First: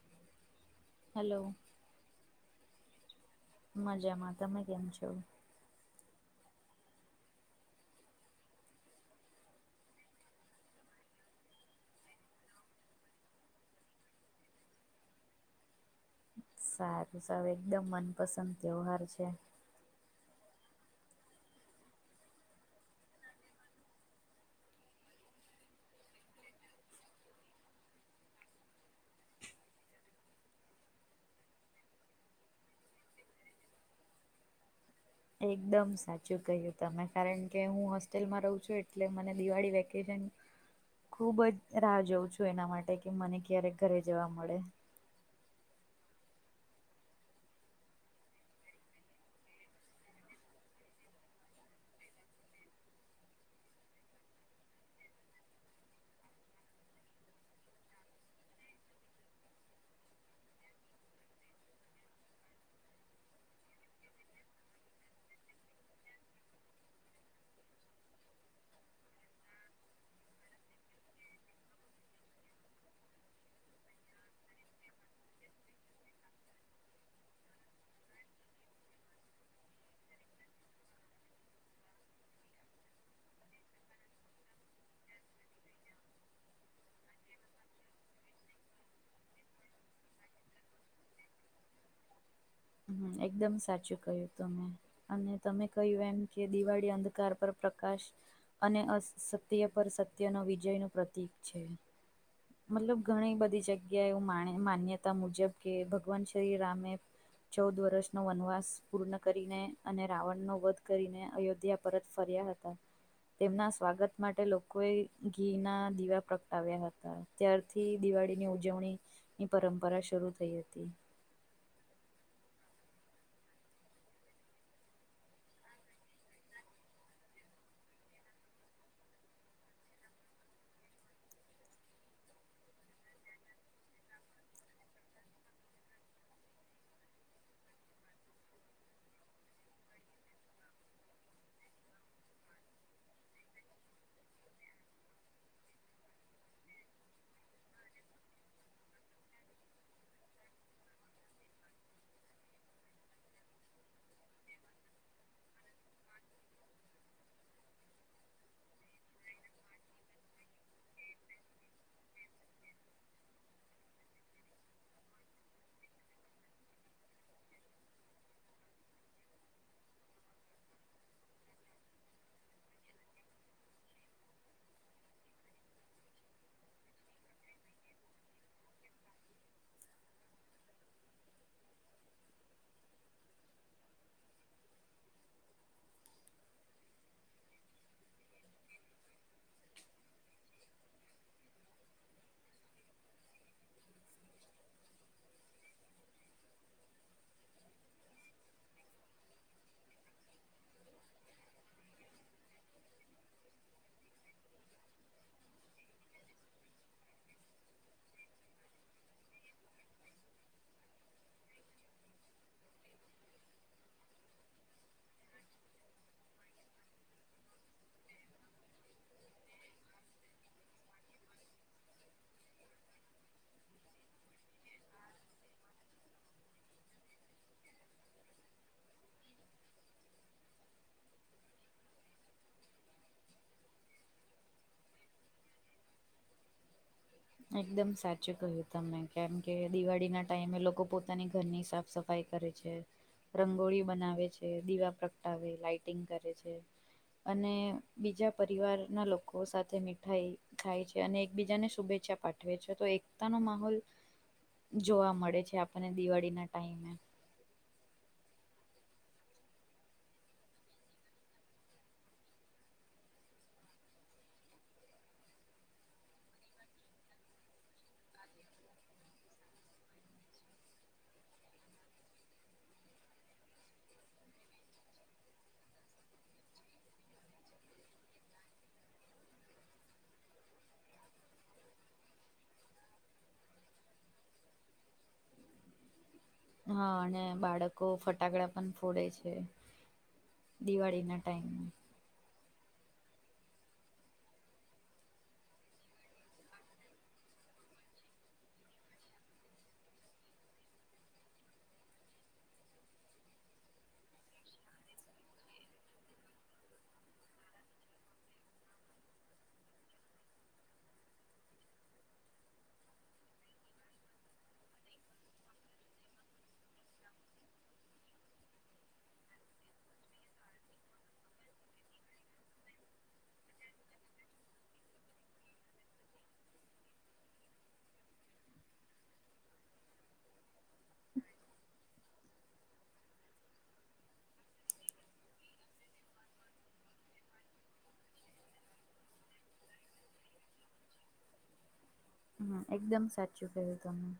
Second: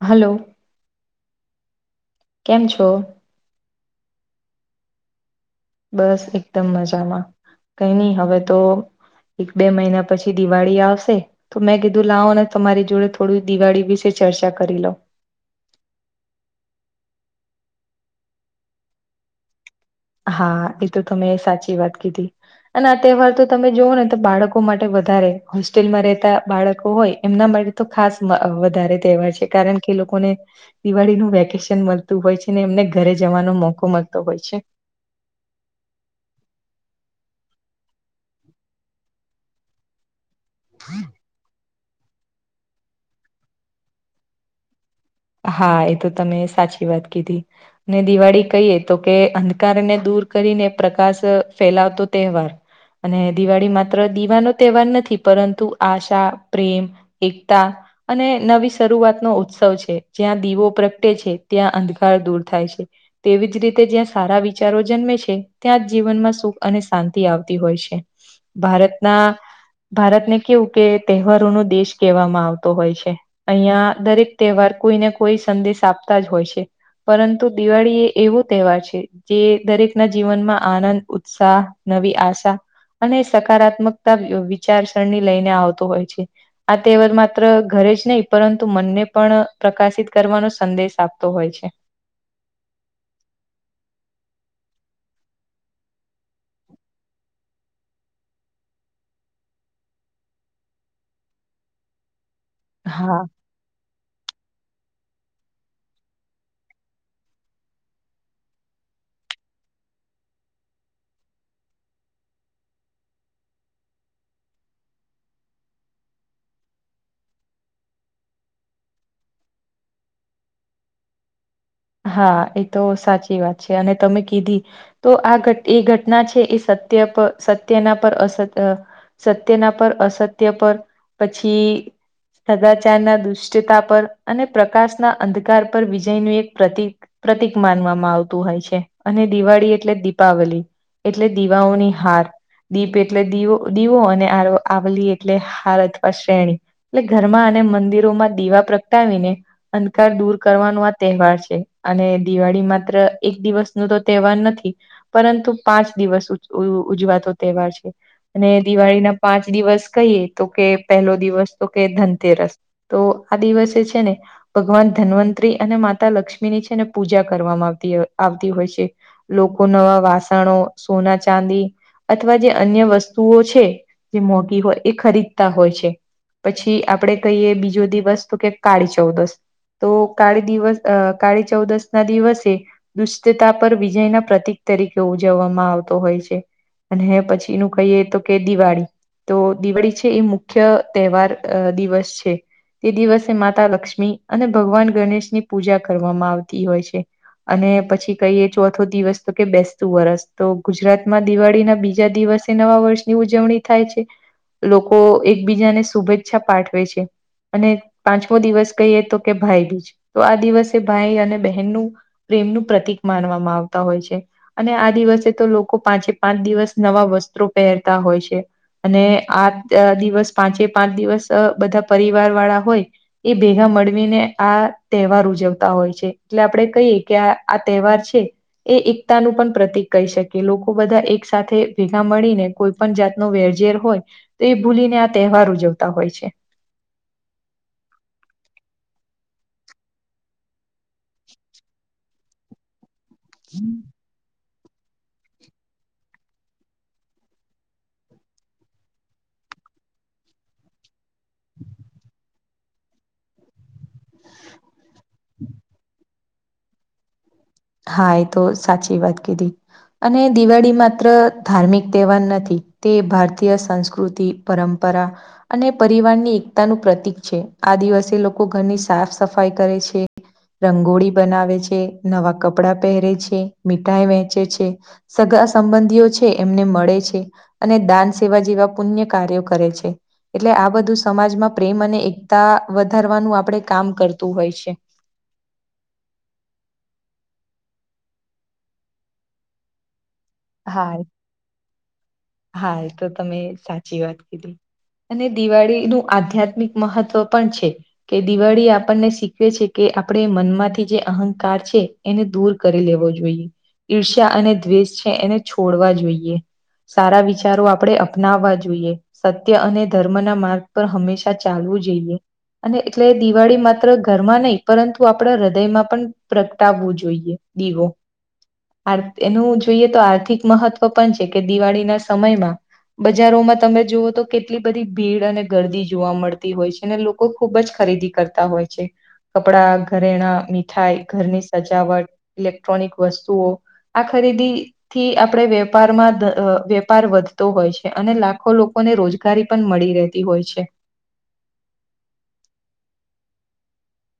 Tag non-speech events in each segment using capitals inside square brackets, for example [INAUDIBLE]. Hello. Hello. કેમ છો. મજામાં તમે કેમ છો. બસ એકદમ મજામાં કઈ ની હવે તો એક બે મહિના પછી દિવાળી આવશે. તો મેં કીધું લાવ અને તમારી જોડે થોડી દિવાળી વિશે ચર્ચા કરી લઉ. સારું સાવ એકદમ મનપસંદ તહેવાર છે. હા એ તો તમે સાચી વાત કીધી. અને આ તહેવાર તો તમે જોઓ ને તો બાળકો માટે વધારે હોસ્ટેલમાં રહેતા બાળકો હોય એમના માટે તો ખાસ વધારે તહેવાર છે કારણ કે લોકોને દિવાળી નું વેકેશન મળતું હોય છે ને એમને ઘરે જવાનો મોકો મળતો હોય છે. એકદમ સાચું કહ્યું તમે કારણ કે હું હોસ્ટેલમાં રહું છું એટલે મને દિવાળી વેકેશન [INAUDIBLE] ખુબ જ રાહ જોઉં છું એના માટે કે મને ક્યારેક ઘરે જવા મળે. હા... એ તો તમે સાચી વાત કીધી. ને દિવાળી કહીએ તો કે અંધકારને દૂર કરીને પ્રકાશ ફેલાવતો તહેવાર અને દિવાળી માત્ર દીવાનો તહેવાર નથી પરંતુ આશા, પ્રેમ એકતા અને નવી શરૂઆત નો ઉત્સવ છે. જ્યાં દીવો પ્રગટે છે ત્યાં અંધકાર દૂર થાય છે. તેવી જ રીતે જ્યાં સારા વિચારો જન્મે છે ત્યાં જ જીવનમાં સુખ અને શાંતિ આવતી હોય છે. ભારતના ભારતને કેવું કે તહેવારોનો દેશ કહેવામાં આવતો હોય છે. અહિયાં દરેક તહેવાર કોઈને કોઈ સંદેશ આપતા જ હોય છે. પરંતુ દિવાળી એ એવો તહેવાર છે જે દરેક ના જીવનમાં આનંદ, ઉત્સાહ નવી આશા અને સકારાત્મકતા વિચારસરણી લઈને આવતો હોય છે. આ તહેવાર માત્ર ઘરે જ નહી પરંતુ મનને પણ પ્રકાશિત કરવાનો સંદેશ આપતો હોય છે. હમ.. એકદમ સાચું કહ્યું તમેં. અને તમે કહ્યું એમ કે દિવાળી અંધકાર પર પ્રકાશ અને અસત્ય પર સત્યનો વિજયનું પ્રતીક છે. મતલબ હા ઘણી બધી જગ્યા એવું માન્યતા મુજબ કે ભગવાન શ્રીરામે ચૌદ વર્ષનો વનવાસ પૂર્ણ કરીને અને રાવણનો વધ કરીને અયોધ્યા પરત ફર્યા હતા તેમના સ્વાગત માટે લોકોએ ઘી ના દીવા પ્રગટાવ્યા હતા. ત્યારથી દિવાળીની ઉજવણીની પરંપરા શરૂ થઈ હતી. હા... એ તો સાચી વાત છે. અને તમે કીધી તો આ એ ઘટના છે એ સત્ય પર સત્યના પર અસત્ય સત્યના પર અસત્ય પર... પછી સદાચાર ના દુષ્ટતા પર અને પ્રકાશના અંધકાર પર વિજયનું એક પ્રતિક... પ્રતિક માનવામાં આવતું હોય છે અને દિવાળી એટલે દિપાવલી એટલે દીવાઓની હાર દીપ એટલે દીવો દીવો અને આવલી એટલે હાર અથવા શ્રેણી એટલે ઘરમાં અને મંદિરોમાં દીવા પ્રગટાવીને અંધકાર દૂર કરવાનો આ તહેવાર છે. અને દિવાળી માત્ર એક દિવસ નું તો તહેવાર નથી. પરંતુ પાંચ દિવસ ઉજવાતો તહેવાર છે. અને દિવાળી ના પાંચ દિવસ કહીએ તો કે પહેલો દિવસ તો કે ધનતેરસ તો આ દિવસે છે ને ભગવાન ધન્વંતરી અને માતા લક્ષ્મી લક્ષ્મીની છે ને પૂજા કરવામાં આવતી આવતી હોય છે લોકો નવા વાસણો, સોના-ચાંદી અથવા જે અન્ય વસ્તુઓ છે જે મોઘી હોય એ ખરીદતા હોય છે. પછી આપડે કહીએ બીજો દિવસ તો કે કાળી ચૌદસ. તો કાળી દિવસ અ... કાળી ચૌદશ ના દિવસે દુષ્ટતા પર વિજયના પ્રતિક તરીકે ઉજવવામાં આવતો હોય છે. અને પછીનું કહીએ તો કે દિવાળી તો... દિવાળી છે એ મુખ્ય મુખ્ય તહેવાર દિવસ છે તે દિવસે માતા લક્ષ્મી અને ભગવાન ગણેશની પૂજા કરવામાં આવતી હોય છે. અને પછી કહીએ ચોથો દિવસ તો કે બેસતું વરસ તો ગુજરાતમાં દિવાળી ના બીજા દિવસ નવા વર્ષની ઉજવણી થાય છે લોકો એકબીજાને શુભેચ્છા પાઠવે છે. અને પાંચમો દિવસ કહીએ તો કે ભાઈ બીજ. તો આ દિવસે ભાઈ અને બહેનનું પ્રેમ નું પ્રતિક માનવામાં આવતા હોય છે. અને આ દિવસે તો લોકો પાંચે પાંચ દિવસ નવા વસ્ત્રો પહેરતા હોય છે. અને આ દિવસ પાંચે પાંચ દિવસ બધા પરિવાર વાળા હોય એ ભેગા મળવી ને આ તહેવાર ઉજવતા હોય છે, એટલે આપડે કહીએ કે આ- આ તહેવાર છે. એ એકતાનું પણ પ્રતીક કહી શકીયે. લોકો બધા એક સાથે ભેગા મળીને કોઈ પણ જાત નો વેરઝેર હોય તો એ ભૂલીને આ તહેવાર ઉજવતા હોય છે. એકદમ સાચું કહ્યું તમે કેમ કે દિવાળી ના ટાઈમે લોકો પોતાની ઘરની સાફ સફા સફાઈ કરે છે, રંગોળી બનાવે છે, દીવા પ્રગટાવે, લાઇટિંગ કરે છે. અને બીજા પરિવારના લોકો સાથે મીઠાઈ ખાય છે અને એકબીજાને શુભે ચ્છા પાઠવે છે તો એકતા નો માહોલ જોવા મળે આપને દિવાળી ના ટાઈમે. હા, એ તો સાચી વાત કીધી. અને દિવાળી માત્ર ધાર્મિક તહેવાર નથી તે ભારતીય સંસ્કૃતિ પરંપરા અને પરિવારની એકતાનું પ્રતિક છે. આ દિવસ જે લોકો ઘરની સાફ સફાઈ કરે છે, રંગોળી બનાવે છે, નવા કપડાં પહેરે છે, મીઠાઈ વેંચે છે. સગા સંબંધીઓ છે એમને મળે છે. અને દાન સેવા જેવા પુણ્ય કાર્યો કરે છે. એટલે આ બધું સમાજમાં પ્રેમ અને એકતા વધારવાનું આપણે કામ કરતું હોય છે. હા અને બાળકો ફટાકડા પણ ફોડે છે. હા દિવાળી ના ટાઈમમાં. હા, એ તો તમે સાચી વાત કીધી. અને દિવાળી નું આધ્યાત્મિક મહત્વ પણ છે. કે દિવાળી આપણને શીખવે છે કે આપણે મનમાંથી જે અહંકાર છે. એને દૂર કરી લેવો જોઈએ. ઈર્ષ્યા અને દ્વેષ છે એને છોડવા જોઈએ. સારા વિચારો આપણે અપનાવવા જોઈએ. સત્ય અને ધર્મ ના માર્ગ પર હંમેશા ચાલવું જોઈએ. અને એટલે દિવાળી માત્ર ઘરમાં નહી પરંતુ આપડા હૃદયમાં પણ પ્રગટાવવું જોઈએ. દીવો આર એનું જ જોઈએ તો આર્થિક મહત્વ પણ છે કે દિવાળીના સમયમાં બજારોમાં તમે જુઓ તો કેટલી બધી ભીડ અને ગરદી જોવા મળતી છે નેલો કો ખુબ જ ખરીદી કરતા હોય છે. કપડા, ઘરેણા, મીઠાઈ, ઘરની સજાવટ, ઇલેક્ટ્રોનિક વસ્તુઓ આ ખરીદી થી આપણે વેપારમાં વેપાર વધતો હોય છે. અને લાખો લોકોને રોજ ગારી પણ મળી રહેતી હોય છે. હા, એકદમ સાચું ક્યું તમે.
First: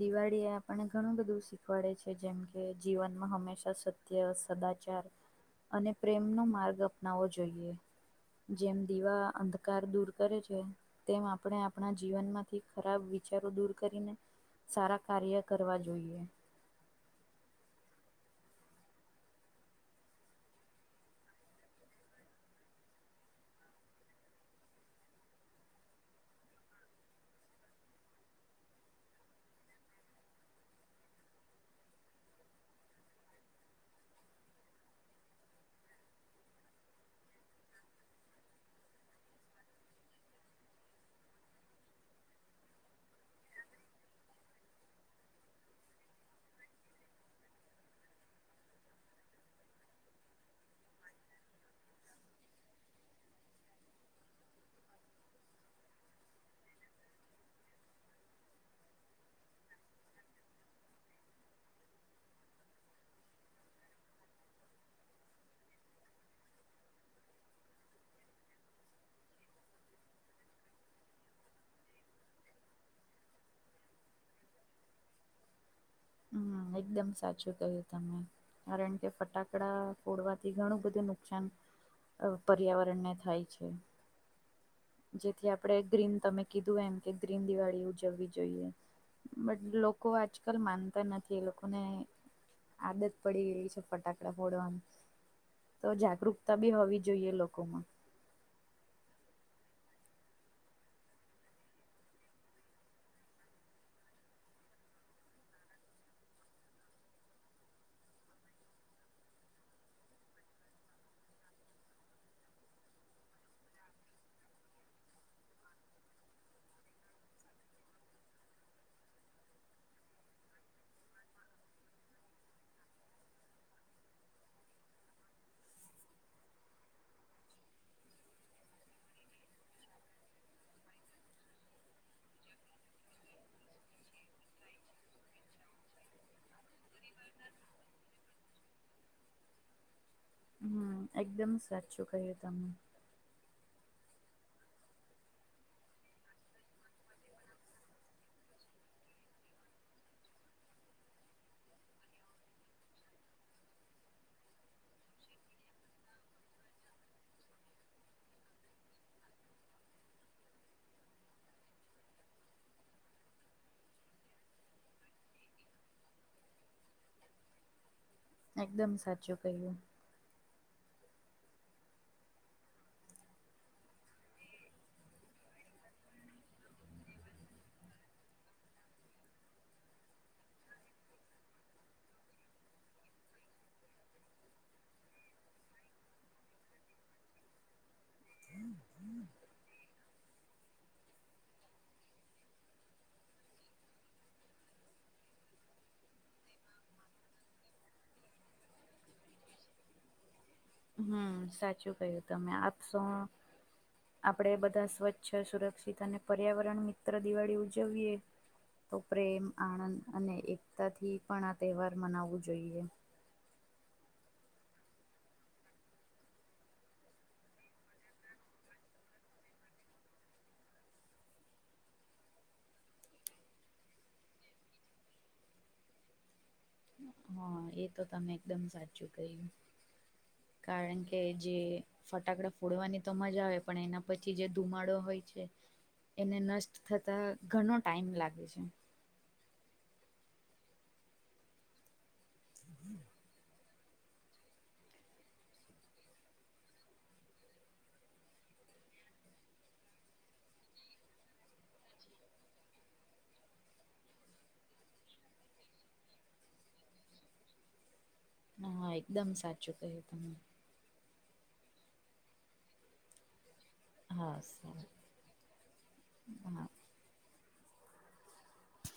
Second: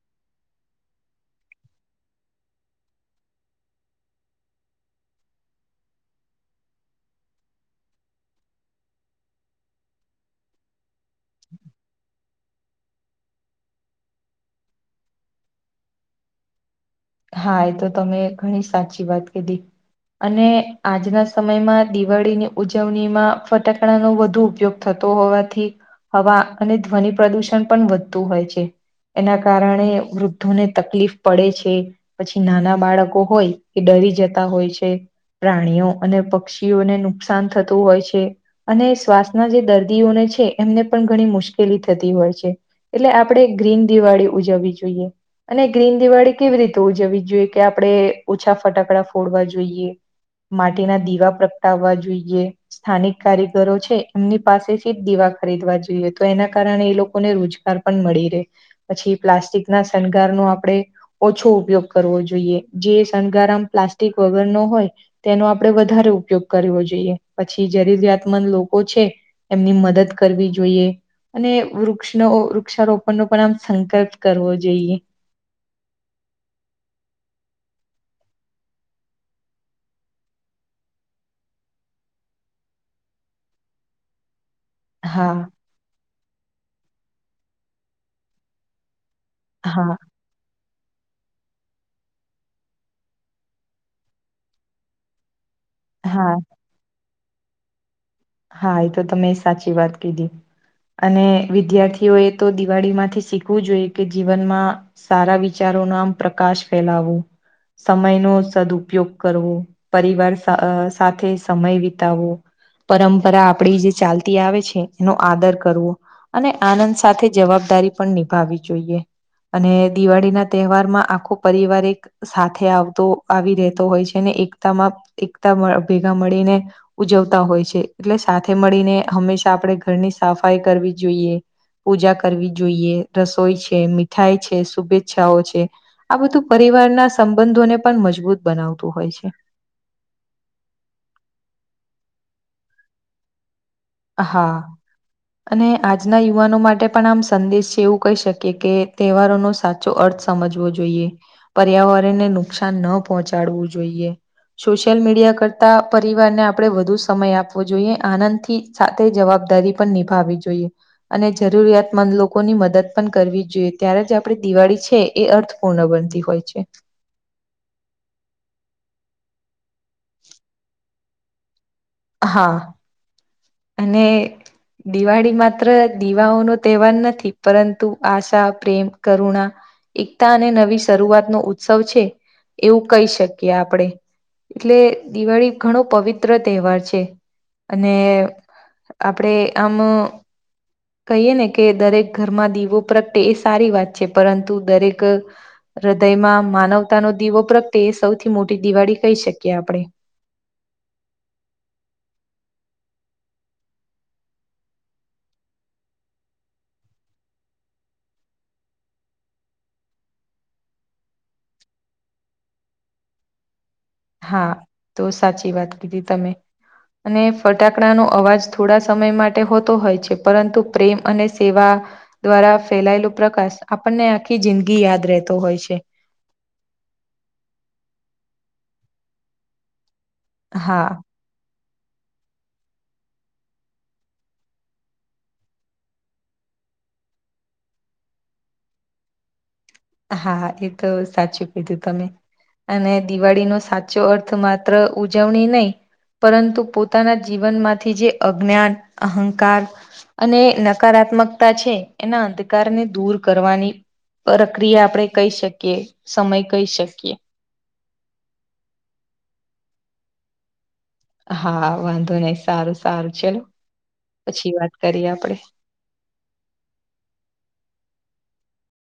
દિવાળી એ આપણને ઘણું બધું શીખવાડે છે જેમકે જીવનમાં હંમેશા સત જે અ સદાચાર અને પ્રેમનોો માર્ગ અપનાવવો જોઈએ. જેમ દીવા અંધકાર દૂર કરે છે તેમ આપણે આપણા જીવનમાં થી ખરાબ વિચારો દૂર કરીને સારા કાર્ય કરવા જોઈએ. હા, એ તો તમે ઘણી સાચી વાત કધી. અને આજના સમયમાં દિવાળીની ઉજવણીમાં ફટાકડાનોો વધુ ઉપયોગ થતો હોવાથી હવા અને ધ્વનિ પ્રદુષણ પણ વધતું હોય છે. એના કારણે વૃદ્ધોને તકલીફ પડે છે. પછી નાના બાળકો હોય એ ડરી જતા હોય છે. પ્રાણીઓ અને પક્ષીઓને નુકસાન થતું હોય છે. અને શ્વાસના જે દર્દીઓને છે એમને પણ ઘણી મુશ્કેલી થતી હોય છે. એટલે આપણેે ગ્રીન દિવાળી ઉજવવી જોઈએ અને ગ્રીન દિવાળી કેવી તો જવી જ જોઈએ કે આપણે ઓછા ફટાકડા ફોડવા જોઈએ. માટીના દીવા પ્રગટાવવા જોઈએ. સ્થાનિક કારીગરો છે એમની પાસેથી જ દીવા ખરીદવા જોઈએ તો એના કારણે એ લોકોને રોજ પણ મળી રહે પ્લાસ્ટિક ના શણગાર નું આપણે ઓછું ઉપયોગ કરવો જોઈએ જે શણગારામ પ્લાસ્ટિક વગર નો હોય તેનો આપણેે વધારે ઉપયોગ કરવો જોઈએ, પછી જરૂરિયાતમંદ લોકો છે એમની મદદ કરવી જોઈએ. અને વૃક્ષનો વૃક્ષારોપણનો પણ આમ સંકલ્પ કરવો જોઈએ. હમ્મ, એકદમ સાચું કહ્યું તમે. કારણ કે ફટાકડા ફોડવાથી ઘણું બધું નુકસાન એવું પર્યાવરણ ને થાય છે. હા જેથી આપણે એક ગ્રીન તમે કીધું એમ કે ગ્રીન દિવાળી ઉજવવી જોઈએ. બટ હા લોકો આજકલ માન નથી એ લોકોને આદત પડી ગેલી છે ફટાકડા ફોડવામાં. તો હા જાગૃકતા બી હોવી જોઈએ લોકોમાં. હા, એ તો તમે સાચી વાત કીધી. અને વિદ્યાર્થીઓ એ તો દિવાળી માંથી શીખવું જોઈએ કે જીવનમાં સારા વિચારો ન આમ પ્રકાશ ફેલાવો. સમય નો સદઉપયોગ કરવો, પરિવાર અ સાથે સમય વિતાવવો. પરંપરા આપડી જે ચાલતી આવે છે એનો આદર કરવો. અને આનંદ સાથે જવાબદારી પણ નિભાવી જોઈએ. અને દિવાળી ના તહેવાર માં આખો પરિવાર એક સાથે આવતો આવી રહેતો હોય છે ને એકતામાં એકતા ભેગા મળીને ઉજવતા હોય છે. એટલે સાથે મળીને હંમેશા આપણે ઘરની સફાઈ કરવી જોઈએ. પૂજા કરવી જોઈએ, રસોઈ છે, મીઠાઈ છે, શુભેચ્છાઓ છે આ બધું પરિવારના સંબંધોને પણ મજબૂત બનાવતું હોય છે. હમ્મ, એકદમ સાચું કહ્યું તમે. હા. અને આજના યુવાનો માટે પણ આમ સંદેશ છે એવું કહી શકીએ કે તહેવારોનો સાચ ચો અર્થ સમજવો જોઈએ, પર્યાવરણને નુકસાન ન પહોંચાડવું જોઈએ. સોશિયલ મીડિયા કરતા પરિવારને આપણે વધુ સમય આપવો જોઈએ આનંદથી સાથે જવાબદારી પણ નિભાવી જોઈએ. અને જરૂરિયાતમંદ લોકોની મદદ પણ કરવી જોઈએ ત્યારે જે આપે દિવાળી છે એ અર્થ પૂર્ણ બનતી હોય છે. એકદમ સાચું કહીયુ. હા. અને દિવાળી માત્ર દીવાઓ નો તહેવાર નથી, પરંતુ આશા, પ્રેમ, કરુણા એકતા અને નવી શરૂઆત નો ઉત્સવ છે. એવું કહી શકીએ આપણે. એટલે દિવાળી ઘણો પવિત્ર તહેવાર છે અને, આપડે આમ, કહીએ ને કે દરેક ઘરમાં દીવો પ્રગટે એ સારી વાત છે પરંતુ દરેક, હૃદયમાં માનવતા નો દીવો પ્રગ્ય એ સૌથી મોટી દિવાળી કહી શકીએ આપણેે. હમ સાચું કય્યું તમે આપ શો, આપડે બધા સ્વચ્છ સુરક્ષિત અને પર્યાવરણ મિત્ર દિવાળી ઉજવી યે, તો પ્રેમ, આનંદ અને એકતાથી પણ આ તહેવાર મનાવવું જોઈએ. હા તો સાચી વાત કીધી તમે. અને ફટાકડાનો અવાજ થોડા સમય માટે હોતો હોય છે પરંતુ પ્રેમ અને સેવા, દ્વારા ફેલાયેલો પ્રકાશ આપણને આખી જિંદગી યાદ રહેતો હોય છે. હા એ તો તમે એકદમ સાચું કહ્યું કારણ હા કે કે જે ફટાકડા ફોડવાની તો મજા આવે પણ એના પછી જે ધુમાડો હોય છે, એને નષ્ટ થતાં ઘણો ટાઈમ લાગે છે. હા એ તો સાચું કીધું તમે અને દિવાળી ન સાચ સાચો અર્થ માત્ર ઉજવણી નહી, પરંતુ પોતાના જીવનમાંથી જે અજ્ઞાન, અહંકાર, અને નકારાત્મકતા છે એના અંધકારને દૂર કરવાની પર ક્રિયા આપણે કહી શકીએ, સમય કહી શકીએ. હા હા એકદમ સાચું કહ્યું તમે, હા વાંધો નહી સારું સારું ચલો હા પછી વાત સારું કરીએ આપડે. હા